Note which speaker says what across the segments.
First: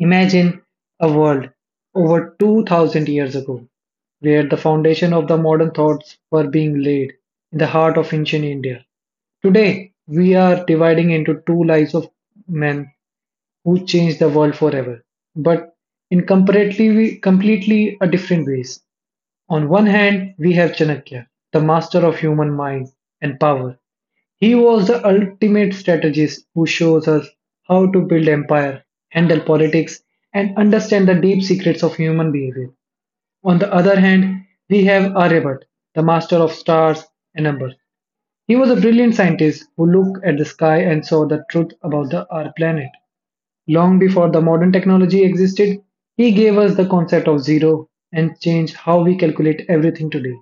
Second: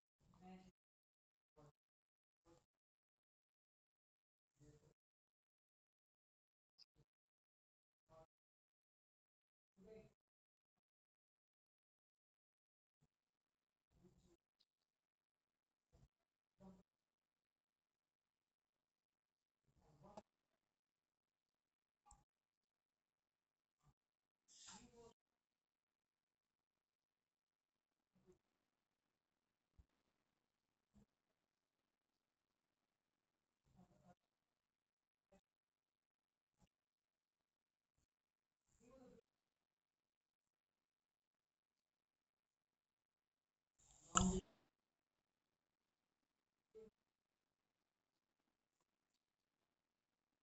Speaker 1: Imagine a world over 2000 years ago where the foundation of the modern thoughts were being laid in the heart of ancient India. Today, we are dividing into two lives of men who changed the world forever, but in completely a different ways. On one hand we have Chanakya, the master of human mind and power. He was the ultimate strategist who shows us how to build empire, handle politics, and understand the deep secrets of human behavior. On the other hand, we have Aryabhatta, the master of stars and numbers. He was a brilliant scientist who looked at the sky and saw the truth about our planet. Long before the modern technology existed, he gave us the concept of zero and changed how we calculate everything today.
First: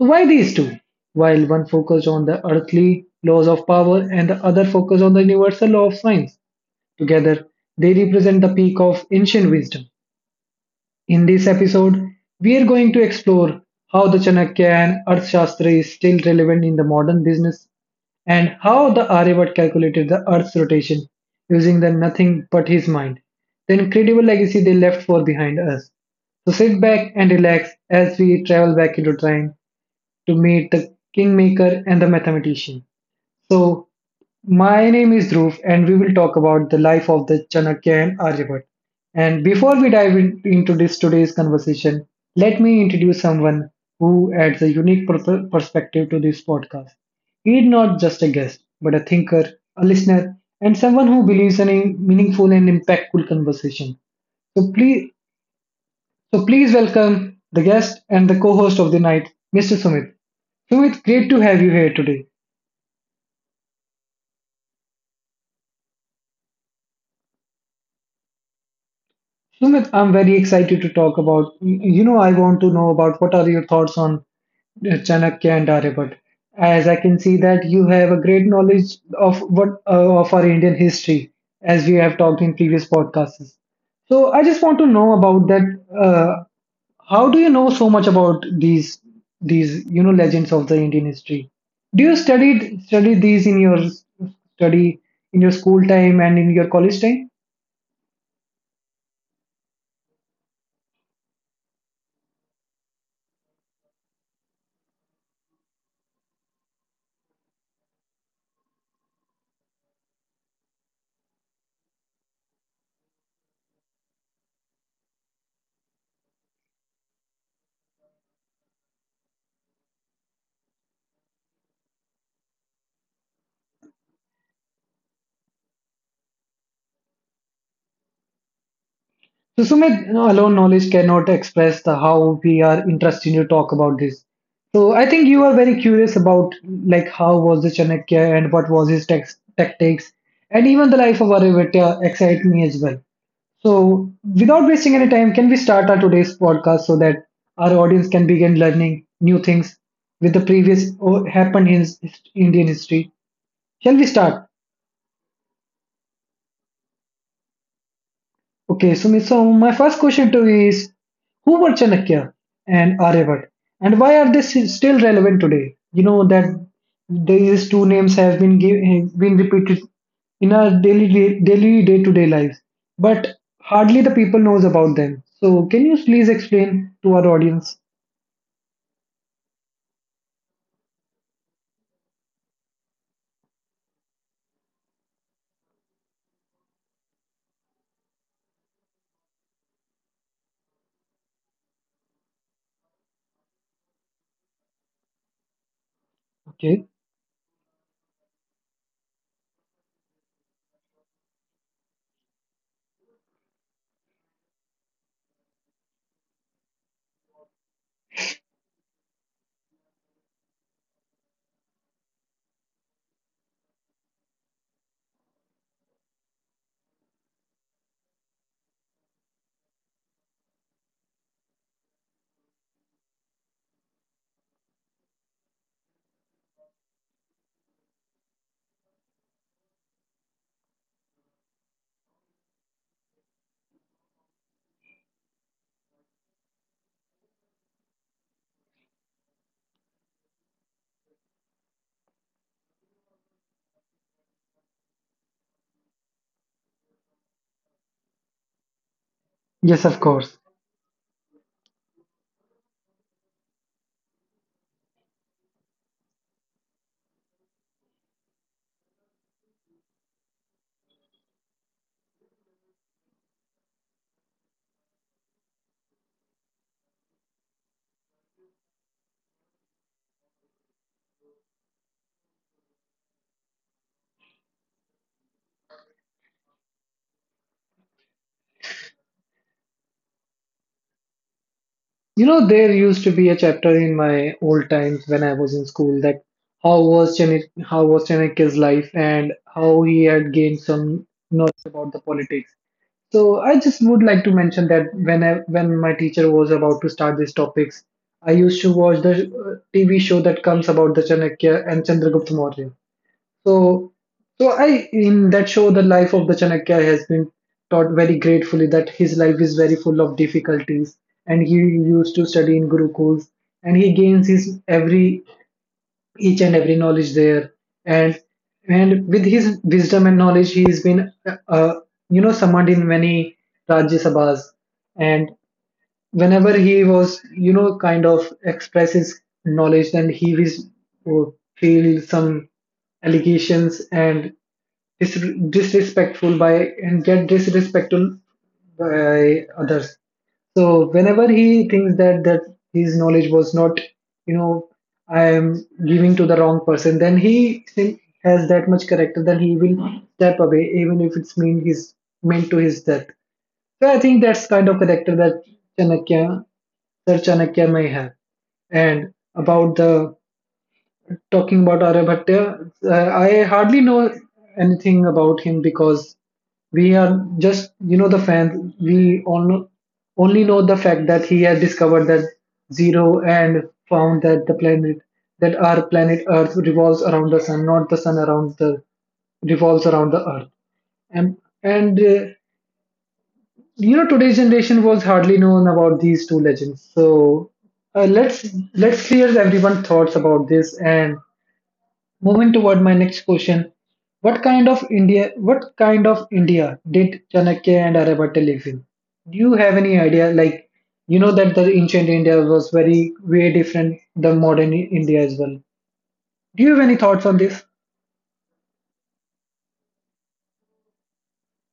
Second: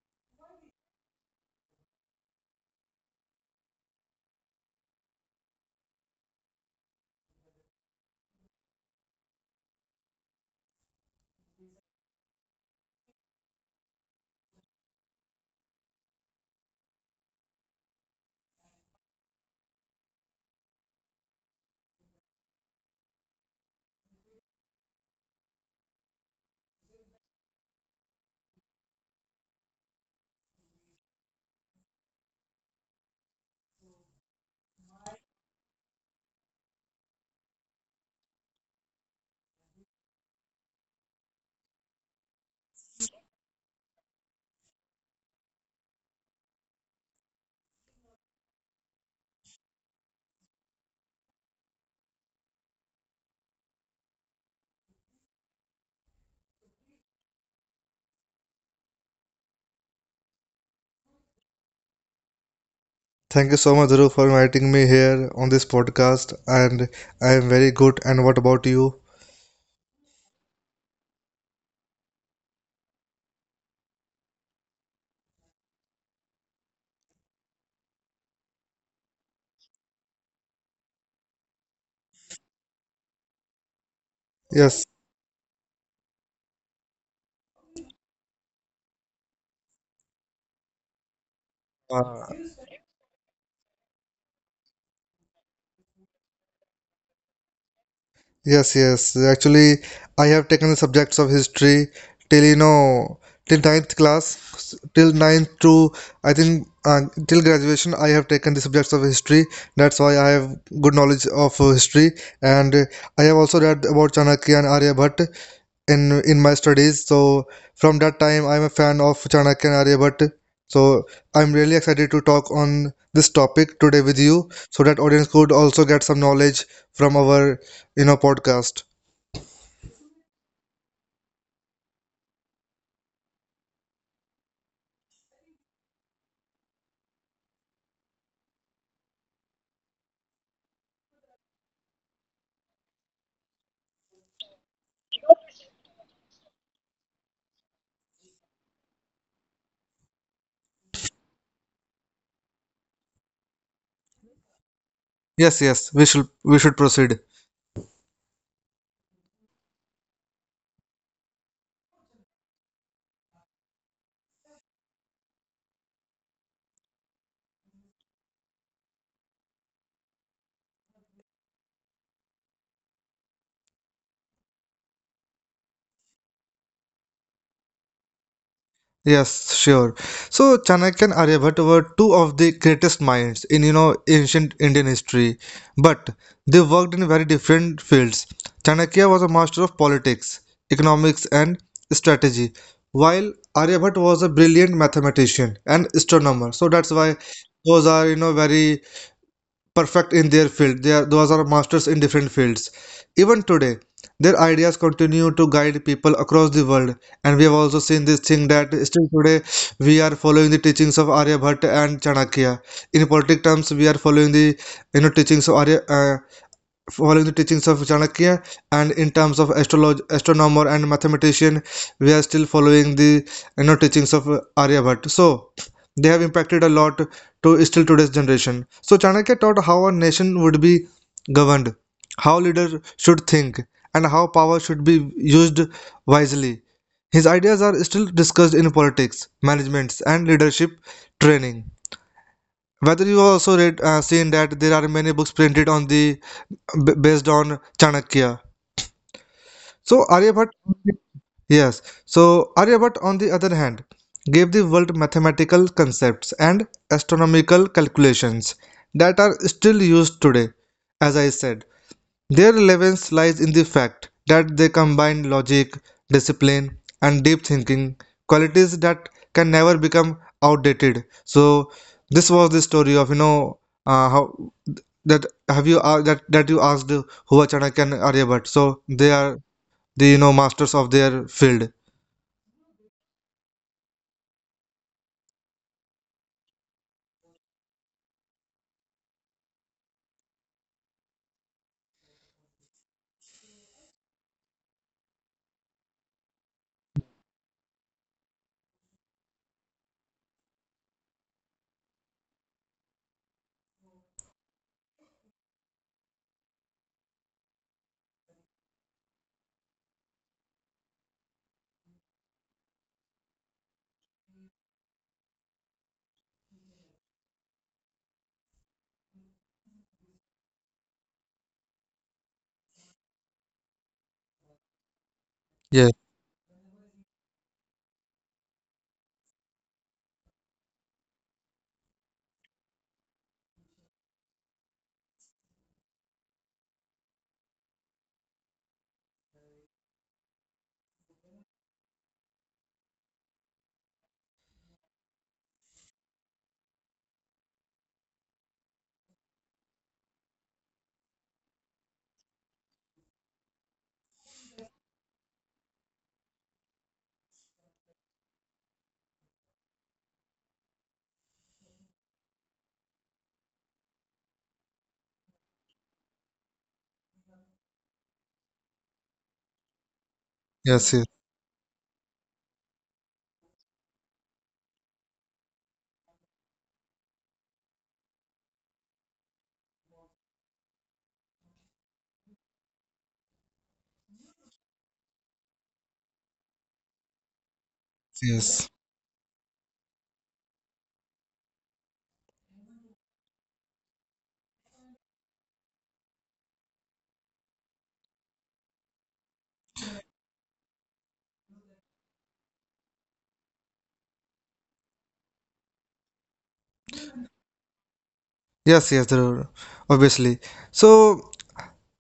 Speaker 1: So why these two? While one focused on the earthly laws of power and the other focused on the universal law of science, together they represent the peak of ancient wisdom. In this episode, we are going to explore how the Chanakya and Arthashastra is still relevant in the modern business and how the Aryavat calculated the Earth's rotation using the nothing but his mind, the incredible legacy they left for behind us. So sit back and relax as we travel back into time to meet the kingmaker and the mathematician. So, my name is Dhruv, and we will talk about the life of the Chanakya and Aryabhatta. And before we into this today's conversation, let me introduce someone who adds a unique perspective to this podcast. He is not just a guest, but a thinker, a listener, and someone who believes in a meaningful and impactful conversation. So please, so please welcome the guest and the co-host of the night, Mr. Sumit. Sumit, great to have you here today.
Speaker 2: Thank you so much, Dhruv, for inviting me here on this podcast. And I am very good. And what about you?
Speaker 1: Sumit, I'm very excited to talk about. You know, I want to know about what are your thoughts on Chanakya and Aryabhatta, as I can see that you have a great knowledge of what of our Indian history, as we have talked in previous podcasts. So I just want
Speaker 2: Yes.
Speaker 1: to know about that. Uh, how do you know so much about these you know legends of the Indian history?
Speaker 2: Uh,
Speaker 1: Do you studied study these in your s- study in your school time and in your college time?
Speaker 2: Yes, yes. Actually, I have taken the subjects of history till till ninth class, till ninth to I think till graduation. I have taken the subjects of history. That's why I have good knowledge of history, and I have also read about Chanakya and Aryabhatta in my studies. So from that time, I'm a fan of Chanakya and Aryabhatta. So I'm really excited to talk on this topic today with you, so that audience could also get some knowledge from our in a podcast.
Speaker 1: So, Sumit, you know, alone knowledge cannot express the how we are interested to talk about this. So, I think you are very curious about like how was the Chanakya and what was his tactics, and even the life of Aryabhatta excite me as well. So, without wasting any time, can we start our today's podcast so that our audience can begin learning new things with the previous or happened in Indian history? Shall we start?
Speaker 2: Yes, yes, we should proceed.
Speaker 1: Okay, Sumit, so my first question to you is who were Chanakya and Aryabhat and why are they still relevant today? You know that these two names have been given, been repeated in our daily day-to-day lives, but hardly the people knows about them. So can you please explain to our audience?
Speaker 2: Yes, sure. So Chanakya and Aryabhatta were two of the greatest minds in ancient Indian history, but they worked in very different fields. Chanakya was a master of politics, economics, and strategy, while Aryabhatta was a brilliant mathematician and astronomer. So
Speaker 1: Okay.
Speaker 2: that's why those are very perfect in their field. They are, those are masters in different fields. Even today, their ideas continue to guide people across the world. And we have also seen this thing that still today we are following the teachings of Aryabhatta and Chanakya. In politic terms, we are following the teachings of Arya. Following the teachings of Chanakya, and in terms of astrolog astronomer and mathematician, we are still following the teachings of Aryabhatta. So they have impacted a lot to still today's generation. So Chanakya taught how a nation would be governed, how leaders should think, and how power should be used wisely. His ideas are still discussed in politics, management, and leadership training. Whether you also read seen that there are many books printed on the based on Chanakya.
Speaker 1: Yes,
Speaker 2: So
Speaker 1: of course.
Speaker 2: Aryabhatta, yes. So Aryabhatta, on the other hand, gave the world mathematical concepts and astronomical calculations that are still used today, as I said. Their relevance lies in the fact that they combine logic, discipline, and deep thinking, qualities that can never become outdated. So this was the story of you know how that have you that that you asked who are Chanakya and Aryabhatta. So they are the masters of their field.
Speaker 1: You know, there used to be a chapter in my old times when I was in school that how was Chennai, how was Chanakya's life and how he had gained some knowledge about the politics. So I just would like to mention that when my teacher was about to start these topics, I used to watch the TV show that comes about the Chanakya and Chandragupta Maurya. So, so I in that show, the life of the Chanakya has been taught very gratefully that his life is very full of difficulties, and he used to study in Gurukuls, and he gains his every each and every knowledge there, and and with his wisdom and knowledge, he has been you know summoned in many Rajya Sabhas, and
Speaker 2: Yes,
Speaker 1: whenever he was you know kind of express his knowledge, then he was would feel some allegations and disrespectful by and get disrespectful by others. So whenever he thinks that his knowledge was not, you know, I am giving to the wrong person, then he think has that much character. Then he will step away, even if it's mean his meant to his death. So I think that's kind of character that Chanakya, Sir Chanakya may have. And about the talking about Aryabhatta, I hardly know anything about him because we are just, you know, the fans. We on, only know
Speaker 2: yes,
Speaker 1: the
Speaker 2: yes,
Speaker 1: fact that he has discovered that zero and found that the planet, that our planet Earth revolves around the sun, not the sun around the revolves around the Earth. And and you know, today's generation was hardly known about these two legends. So uh,
Speaker 2: yes,
Speaker 1: let's let's clear everyone's thoughts about this and moving toward my next question, what kind of India did Chanakya and Aryabhatta live in? Do you have any idea? Like, you know that the ancient India was very way different than India as well. Do you have any thoughts on this?
Speaker 2: yes. Dhruv, obviously, so.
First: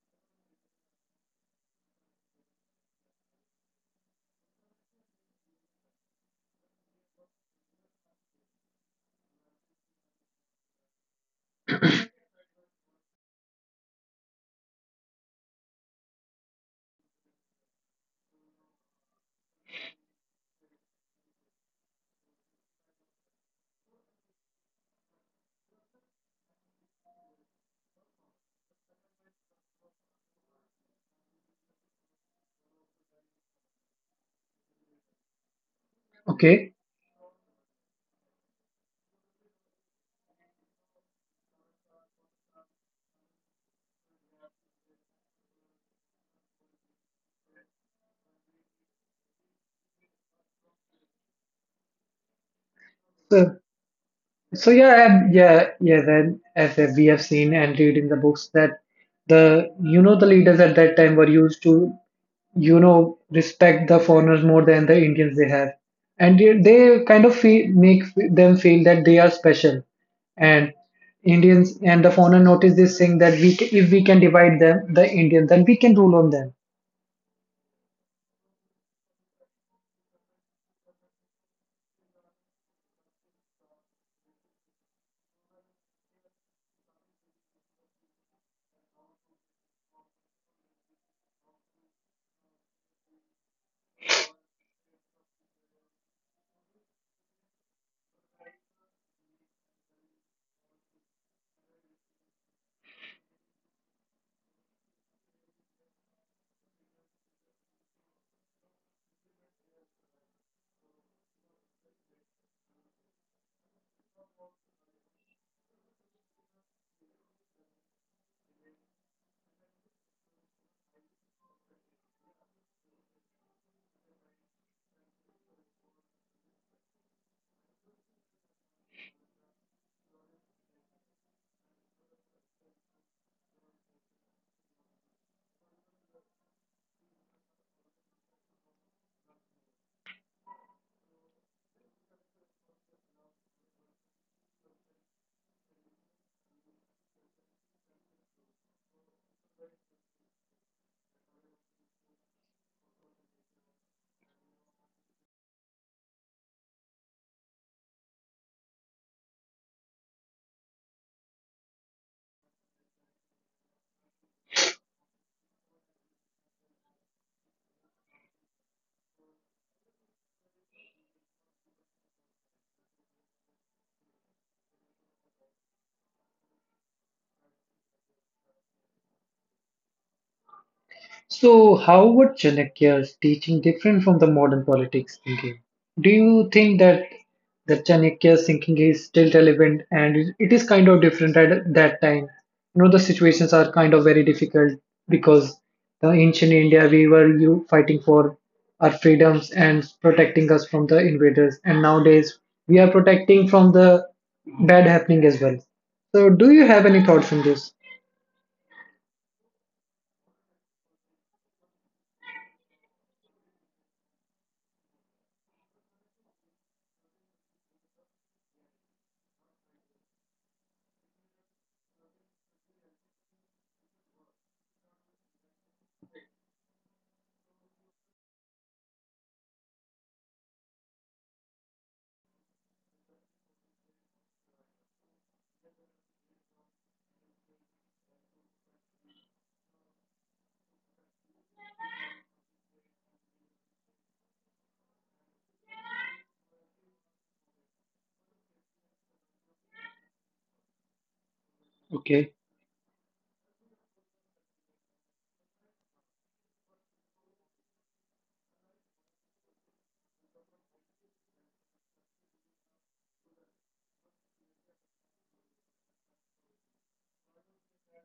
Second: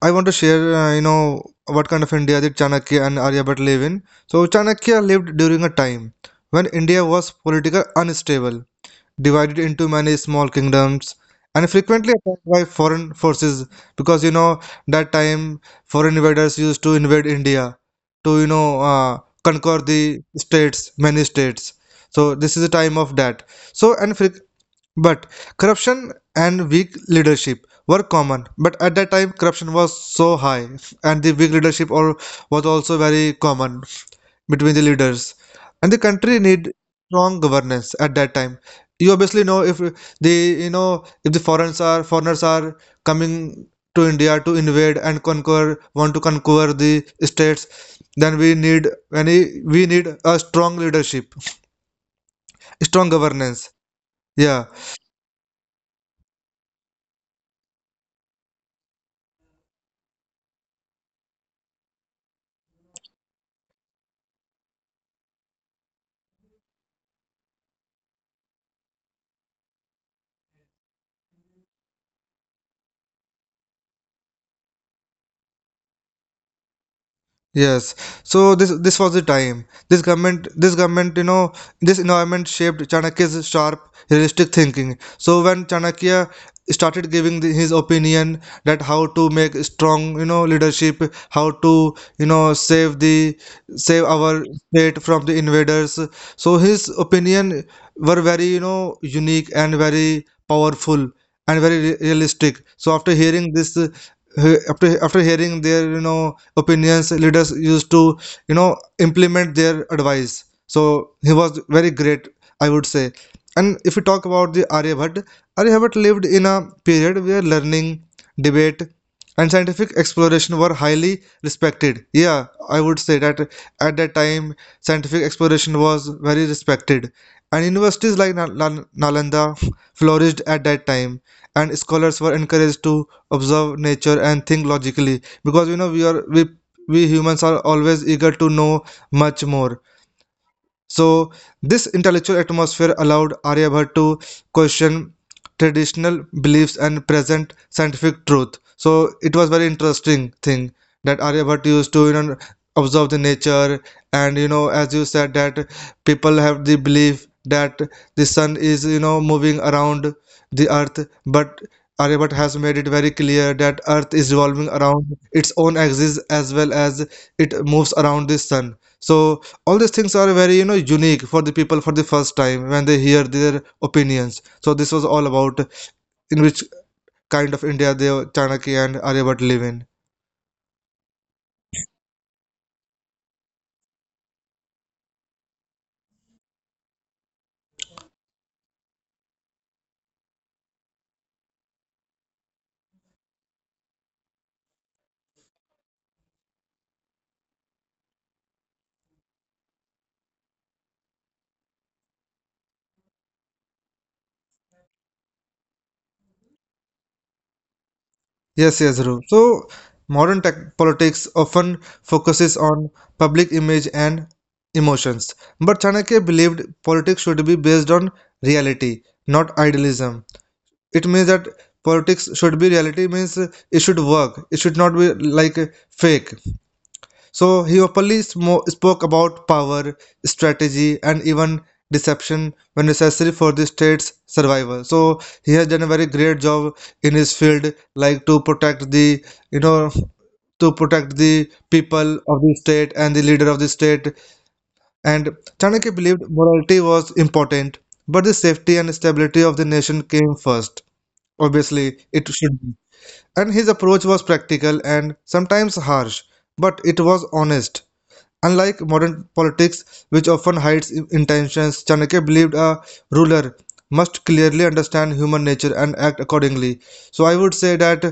Speaker 2: I want to share, you know, what kind of India did Chanakya and Aryabhatta live in. So, Chanakya lived during a time when India was politically unstable, divided into many small kingdoms, and frequently attacked by foreign forces because, you know, that time foreign invaders used to invade India to, you know, conquer the states, many states. So, this is a time of that. So, and fre but corruption and weak leadership were common. But at that time, corruption was so high, and the weak leadership or was also very common between the leaders. And the country need
Speaker 1: Okay,
Speaker 2: strong governance at that time. You obviously know if the you know if the foreigners are coming to India to invade and conquer, want to conquer the states, then we need a strong leadership, strong
Speaker 1: so
Speaker 2: governance. Yeah.
Speaker 1: so yeah, and yeah, yeah. Then as we have seen and read in the books that the you know the leaders at that time were used to you know respect the foreigners more than the Indians they have, and they kind of feel, make them feel that they are special, and Indians and the foreigner notice this thing that if we can divide them the Indians then we can rule on them.
Speaker 2: Yes. So this was the time. This government, you know, this environment shaped Chanakya's sharp, realistic thinking. So when Chanakya started giving the, his opinion that how to make strong, you know, leadership, how to, you know, save our state from the invaders. So his opinion were very, you know, unique and very powerful and very realistic. So after hearing this, after hearing their opinions, leaders used to you know implement their advice. So he was very great, I would say. And if we talk about the Aryabhatta, Aryabhatta lived in a period where learning, debate, and scientific exploration were highly respected. Yeah, I would say that at that time scientific exploration was very respected and universities like Nalanda flourished at that time, and scholars were encouraged to observe nature and think logically because you know we humans are always eager to know much more. So, this intellectual atmosphere allowed Aryabhatta to question traditional beliefs and present scientific truth. So, it was very interesting thing that Aryabhatta used to observe the nature, and you know as you said that people have the belief that the sun is moving around the earth, but Aryabhatta has made it very clear that earth is revolving around its own axis as well as it moves around the sun. So all these things are very unique for the people for the first time when they hear their opinions. So this was all about in which kind of India they, Chanakya and Aryabhat, live in.
Speaker 1: So, how would Chanakya's teaching different from the modern politics thinking? Do you think that the Chanakya's thinking is still relevant and it is kind of different at that time? You know, the situations are kind of very difficult because the ancient India we were you fighting for our freedoms and protecting us from the invaders, and nowadays we are protecting from the bad happening as well. So, do you have any thoughts on this?
Speaker 2: Yes, yes, Dhruv. So modern tech politics often focuses on public image and emotions, but Chanakya believed politics should be based on reality, not idealism. It means that politics should be reality, means it should work, it should not be like fake. So he openly spoke about power, strategy, and even deception when necessary for the state's survival. So he has done a very great job in his field, like to protect the you know to protect the people of the state and the leader of the state. And Chanakya believed morality was important, but the safety and stability of the nation came first. Obviously, it
Speaker 1: Okay.
Speaker 2: should be. And his approach was practical and sometimes harsh, but it was honest. Unlike modern politics, which often hides intentions, Chanakya believed a ruler must clearly understand human nature and act accordingly. So I would say that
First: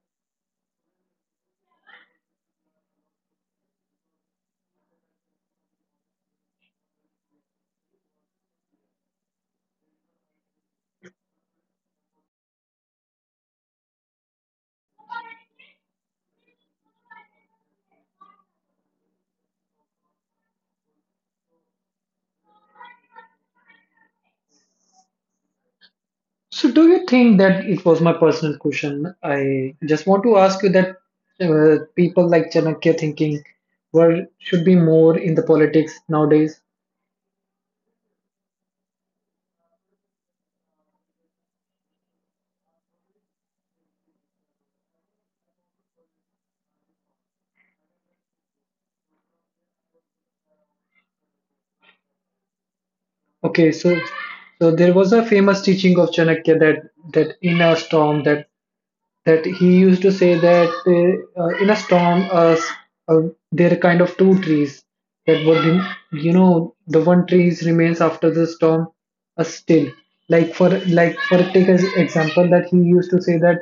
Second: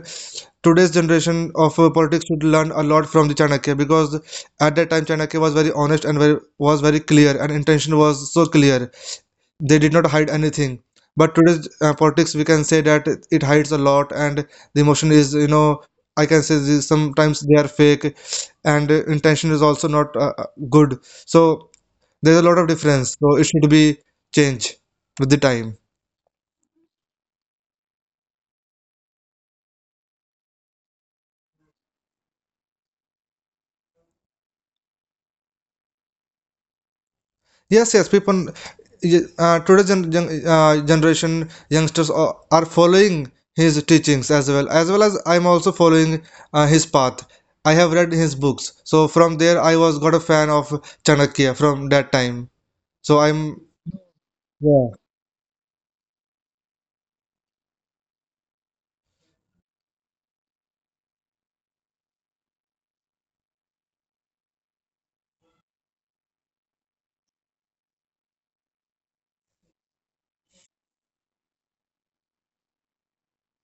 Speaker 2: today's generation of politics should learn a lot from the Chanakya because at that time Chanakya was very honest and very, was very clear and intention was so clear, they did not hide anything. But today's politics, we can say that it hides a lot, and the emotion is you know, I can say this, sometimes they are fake, and intention is also not good. So there's a lot of difference, so it should be changed with the time.
Speaker 1: So, do you think that it was my personal question? I just want to ask you that people like Chanakya thinking were should be more in the politics nowadays.
Speaker 2: Yes, yes, people, today generation youngsters are following his teachings as well, as well as I'm also following his path. I have read his books, so from there I was got a fan of Chanakya from that time. So I'm,
Speaker 1: Okay, so so
Speaker 2: yeah,
Speaker 1: there was a famous teaching of Chanakya that that in a storm that that he used to say that in a storm uh, there are kind of two trees that would you know the one tree is remains after the storm still like for take as example that he used to say that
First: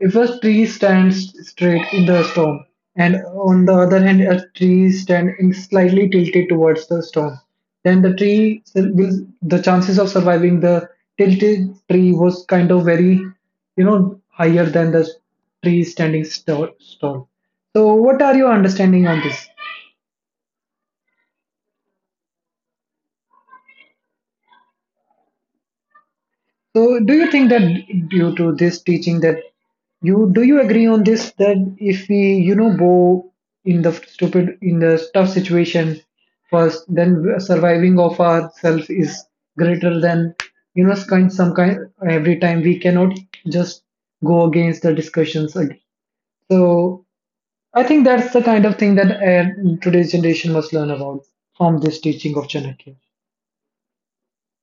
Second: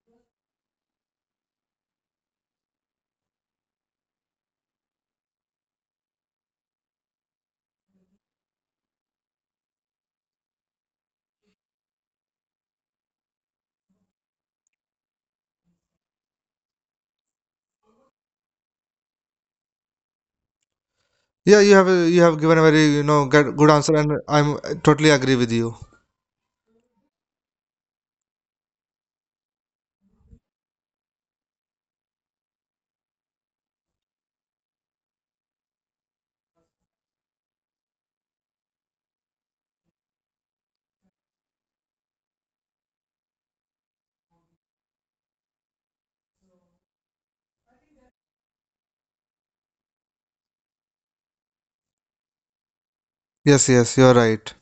Speaker 1: if a tree stands straight in the storm and on the other hand a tree stand in slightly tilted towards the storm then the tree will the chances of surviving the tilted tree was kind of very you know higher than the tree standing tall. So what are your understanding on this?
Speaker 2: you have given a very you know good answer, and I'm totally agree with you.
Speaker 1: So, do you think that due to this teaching that you do you agree on this that if we you know go in the stupid in the tough situation first, then surviving of ourselves is greater than you know kind some kind every time we cannot just go against the discussions. Again. So, I think that's the kind of thing that today's generation must learn about from this teaching of Chanakya.
Speaker 2: Yes, yes, you're right.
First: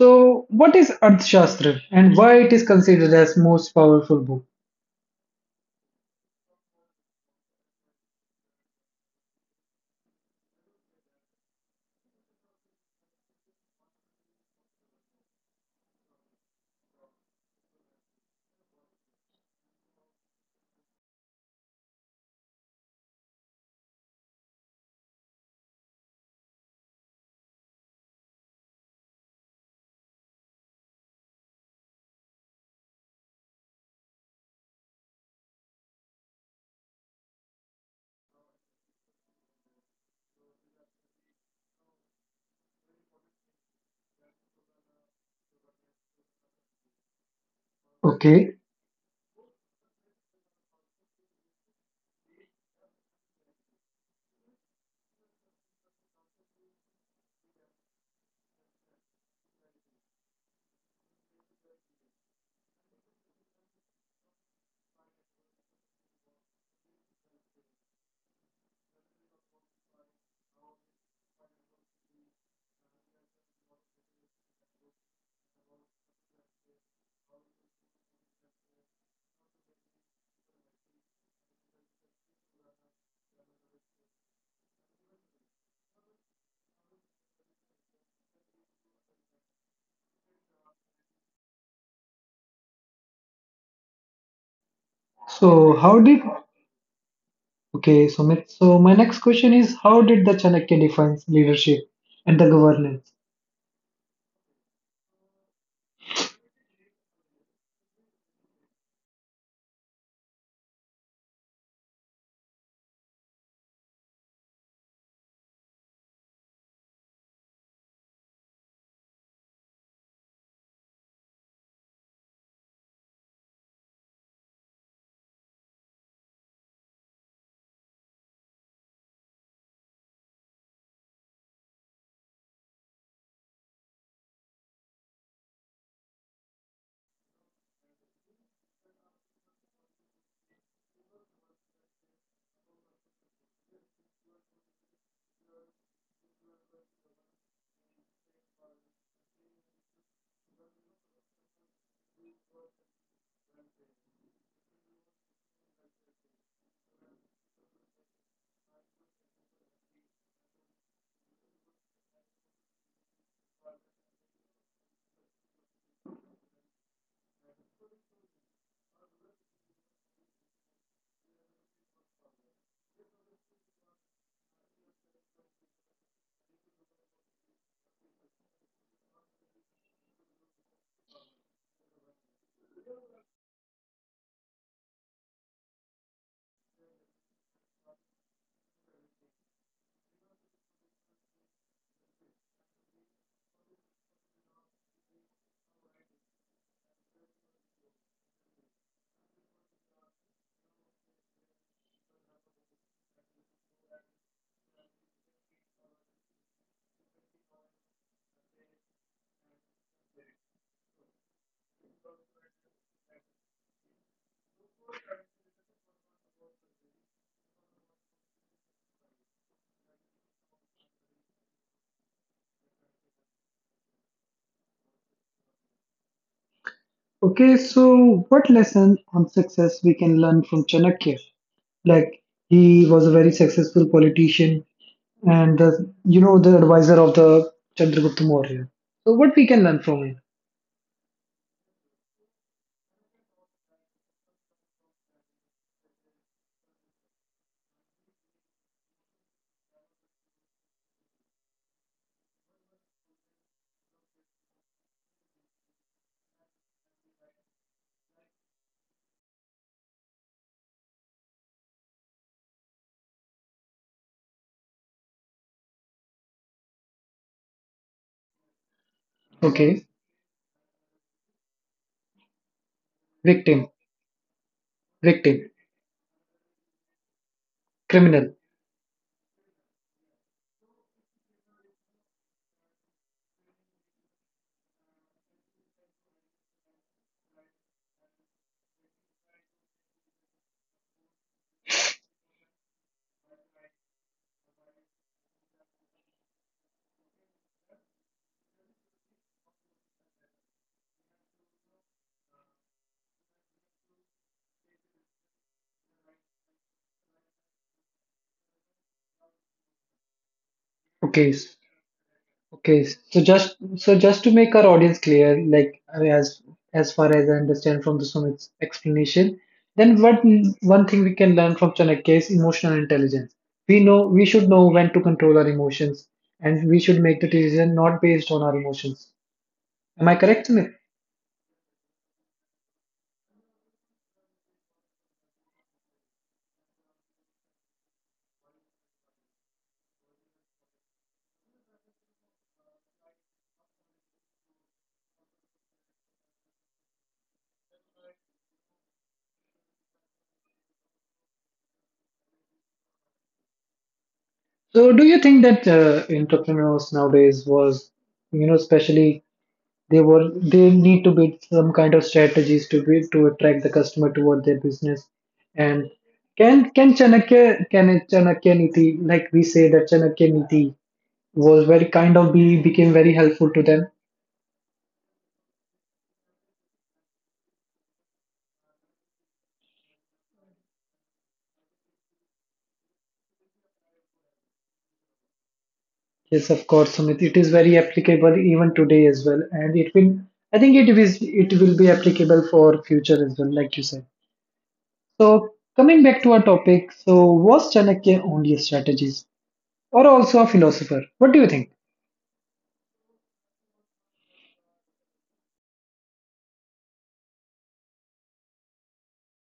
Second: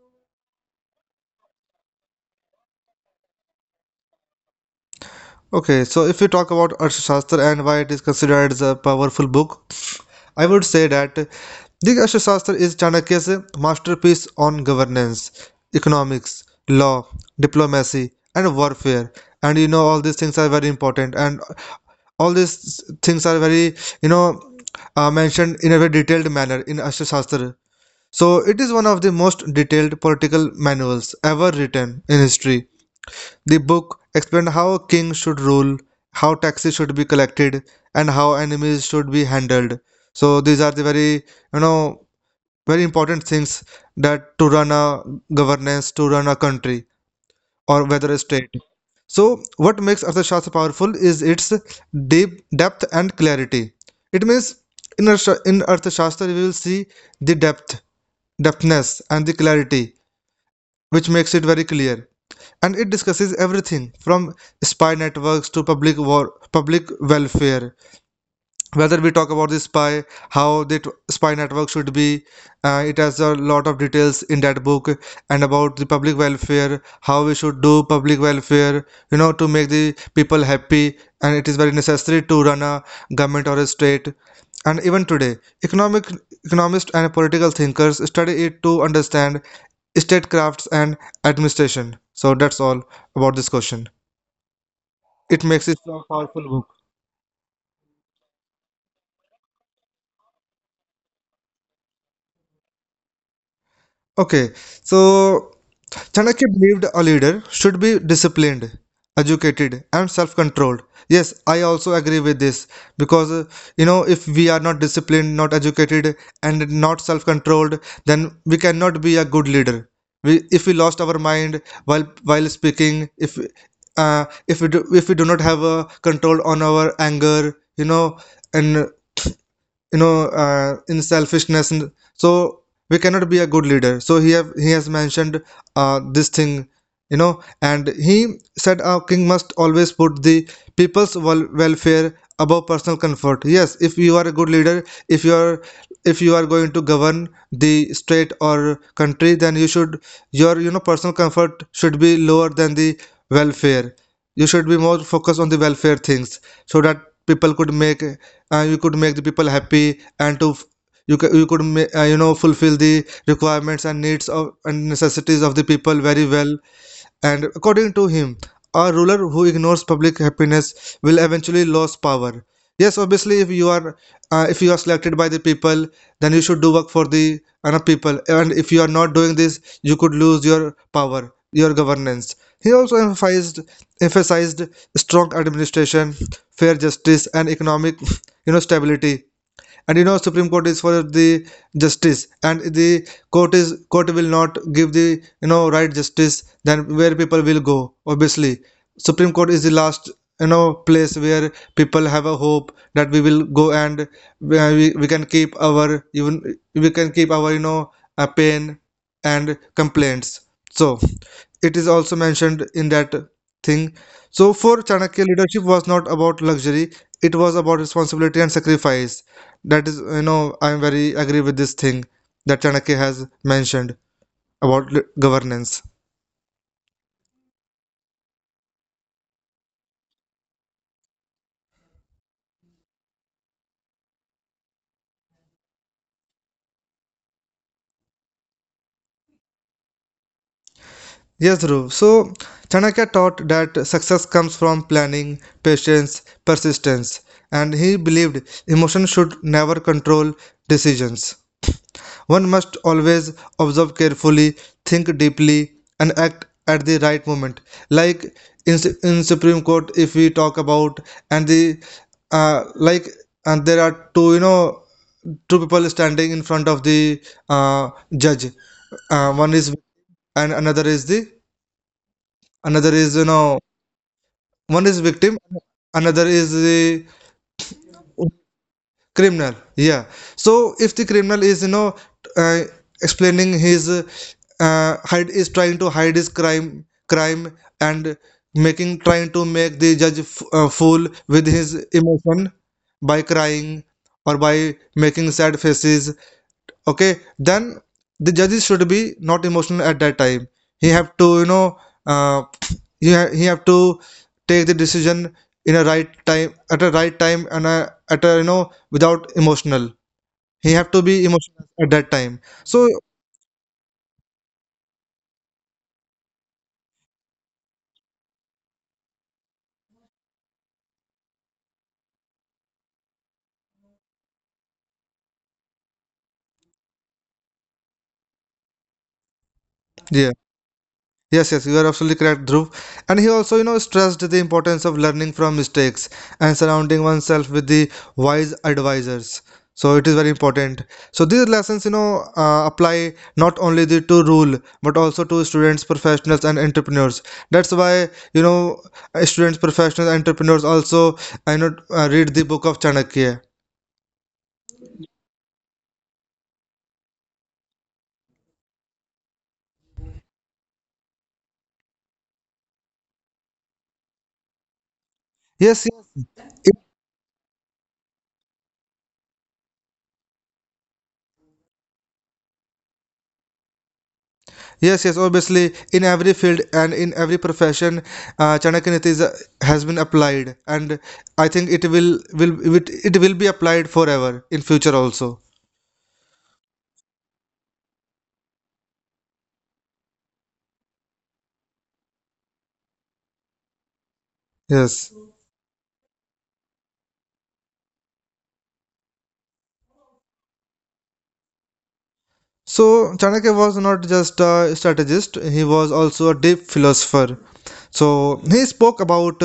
Speaker 1: So, what is Arthashastra and why it is considered as most powerful book?
Speaker 2: Okay, so if we talk about Arthashastra and why it is considered as a powerful book, I would say that the Arthashastra is Chanakya's masterpiece on governance, economics, law, diplomacy, and warfare. And you know, all these things are very important, and all these things are very, you know, mentioned in a very detailed manner in Arthashastra. So, it is one of the most detailed political manuals ever written in history. The book explained how a king should rule, how taxes should be collected, and how enemies should be handled. So these are the very, you know, very important things that to run a governance, to run a country, or whether a state.
Speaker 1: Okay.
Speaker 2: So, what makes Arthashastra powerful is its deep depth and clarity. It means in Arthashastra we will see the depth, depthness, and the clarity, which makes it very clear, and it discusses everything from spy networks to public welfare. Whether we talk about the spy, how the spy network should be, it has a lot of details in that book, and about the public welfare, how we should do public welfare you know to make the people happy, and it is very necessary to run a government or a state. And even today economic economists and political thinkers study it to understand statecrafts and administration. So that's all about this question, it makes
Speaker 1: So,
Speaker 2: it
Speaker 1: how
Speaker 2: a
Speaker 1: did
Speaker 2: powerful book.
Speaker 1: okay, So, my next question is how did the Chanakya defines leadership and the governance?
Speaker 2: Okay, so Chanakya believed a leader should be disciplined, educated, and self controlled. Yes, I also agree with this because you know, if we are not disciplined, not educated, and not self controlled, then we cannot be a good leader. We, if we lost our mind while speaking, if we do not have a control on our anger, you know, and in selfishness and so we cannot be a good leader, so he has mentioned this thing, you know. And he said our king must always put the people's welfare above personal comfort. Yes, if you are a good leader, if you are going to govern the state or country, then you know personal comfort should be lower than the welfare. You should be more focused on the welfare things, so that people could make you could make the people happy, and to f- you, ca- you could ma- you know, fulfill the requirements and needs of and necessities of the people very well. And according to him, a ruler who ignores public happiness will eventually lose power. Yes, obviously, if you are selected by the people, then you should do work for the people. And if you are not doing this, you could lose your power, your governance. He also emphasized strong administration, fair justice, and economic, you know, stability. And you know, supreme court is for the justice, and the court is court will not give the, you know, right justice, then where people will go? Obviously, supreme court is the last, you know, place where people have a hope that we will go and where we can keep our even we can keep our, you know, pain and complaints. So it is also mentioned in that thing. So for Chanakya, leadership was not about luxury, it was about responsibility and sacrifice. That is, you know, I'm very agree with this thing that Chanakya has mentioned about governance.
Speaker 1: Okay. So, what lesson on success we can learn from Chanakya? Like he was a very successful politician and the, you know the advisor of the Chandragupta Maurya. So, what we can learn from him?
Speaker 2: Yes, Dhruv. So, Chanakya taught that success comes from planning, patience, persistence, and he believed emotion should never control decisions. One must always observe carefully, think deeply, and act at the right moment. Like in Supreme Court, if we talk about, and the like, and there are two, you know, two people standing in front of the uh, judge. One is,
Speaker 1: Okay.
Speaker 2: and another is the another is, you know,
Speaker 1: Victim,
Speaker 2: one is victim,
Speaker 1: victim,
Speaker 2: another is the
Speaker 1: criminal.
Speaker 2: criminal, yeah. So if the criminal is, you know, uh, explaining his hide is trying to hide his crime, and making trying to make the judge fool with his emotion, by crying or by making sad faces, okay, then the judges should be not emotional at that time. He have to, you know, uh, he have to take the decision in a right time at a right time and at a, you know, without emotional, he have to be
Speaker 1: Okay.
Speaker 2: emotional at that time.
Speaker 1: Okay,
Speaker 2: So
Speaker 1: so just so just to make our audience clear, like I mean, as far as I understand from the Sumit's explanation, then what one thing we can learn from Chanakya is emotional intelligence. We know we should know when to control our emotions, and we should make the decision not based on our emotions. Am I
Speaker 2: yes.
Speaker 1: correct, Sumit?
Speaker 2: Yes, yes, you are absolutely correct, Dhruv. And he also, you know, stressed the importance of learning from mistakes and surrounding oneself with the wise advisors. So it is very important. So these lessons, you know, apply not only to rule but also to students, professionals, and entrepreneurs. That's why, you know, students, professionals, entrepreneurs also, I know, read the book of Chanakya.
Speaker 1: So, do you think that entrepreneurs nowadays was, you know, especially they were they need to be some kind of strategies to be to attract the customer toward their business. And
Speaker 2: Yes, yes.
Speaker 1: can a Chanakya Niti like we say that Chanakya Niti was very kind of be became very helpful to them.
Speaker 2: Yes, yes, obviously, in every field and in every profession, Chanakya Niti is, has been applied, and I think it, will be applied forever in future also.
Speaker 1: Yes, of course, Sumit. It is very applicable even today as well, and it will. I think it is it will be applicable for future as well, like you said.
Speaker 2: Yes.
Speaker 1: So coming back to our topic, so was Chanakya only a strategist or also a philosopher? What do you think?
Speaker 2: So, Chanakya was not just a strategist, he was also a deep philosopher. So, he spoke about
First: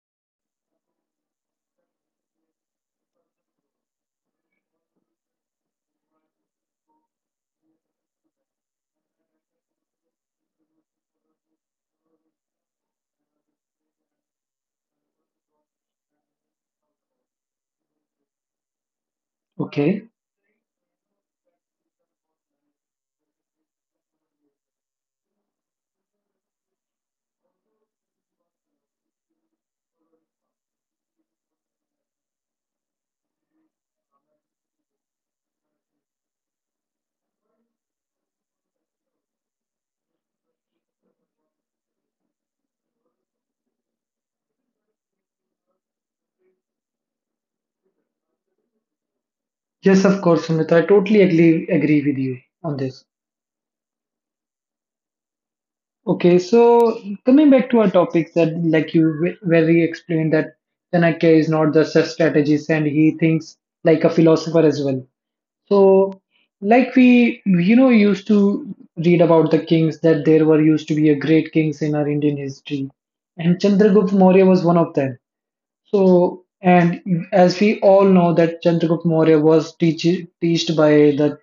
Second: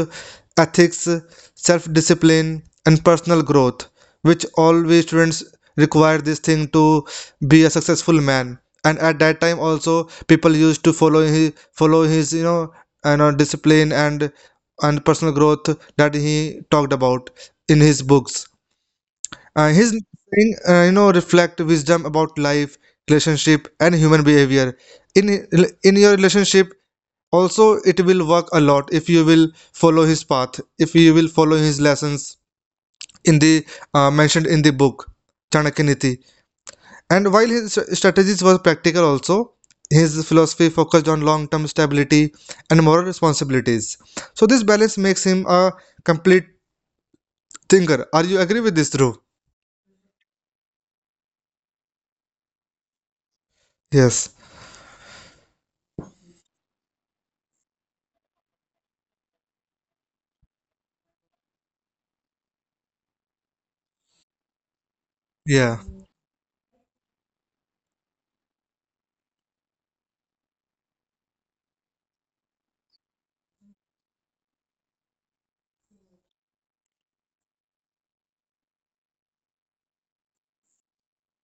Speaker 2: ethics, self discipline, and personal growth, which all we students require this thing to be a successful man. And at that time, also people used to follow his, you know, and know discipline and personal growth that he talked about in his books. His
Speaker 1: Okay.
Speaker 2: saying, you know, reflect wisdom about life, relationship, and human behavior. In in your relationship, also it will work a lot if you will follow his path, if you will follow his lessons in the mentioned in the book Chanakya Niti. And while his strategies were practical, also his philosophy focused on long-term stability and moral responsibilities. So this balance makes him a complete thinker. Are you agree with this, Dhruv?
Speaker 1: Yes, of course, Sumit. I totally agree with you on this.
Speaker 2: Yes.
Speaker 1: Okay, so coming back to our topics that like you very explained that Chanakya is not just a strategist and he thinks like a philosopher as well.
Speaker 2: Yeah.
Speaker 1: So like we you know used to read about the kings that there were used to be a great kings in our Indian history and Chandragupta Maurya was one of them. So and as we all know that Chandragupta Maurya was teached by the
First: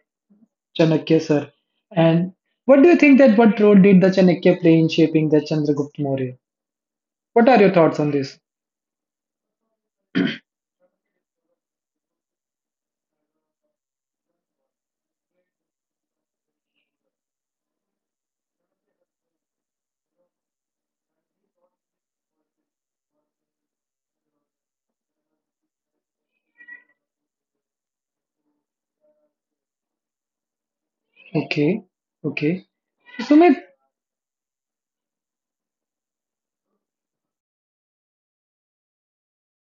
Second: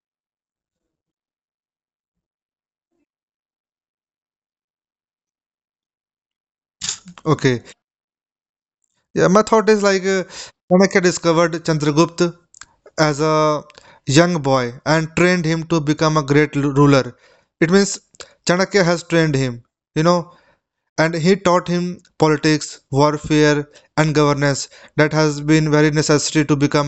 Speaker 1: Chanakya, sir. And what do you think that what role did the Chanakya play in shaping the Chandragupta Maurya? What are
Speaker 2: Okay.
Speaker 1: your thoughts on this?
Speaker 2: Yeah, my thought is like Chanakya discovered Chandragupta as a young boy and trained him to become a great ruler. It means Chanakya has trained him, you know, and he taught him politics, warfare, and governance that has been very necessary to become.
Speaker 1: Okay, okay. So, Sumit,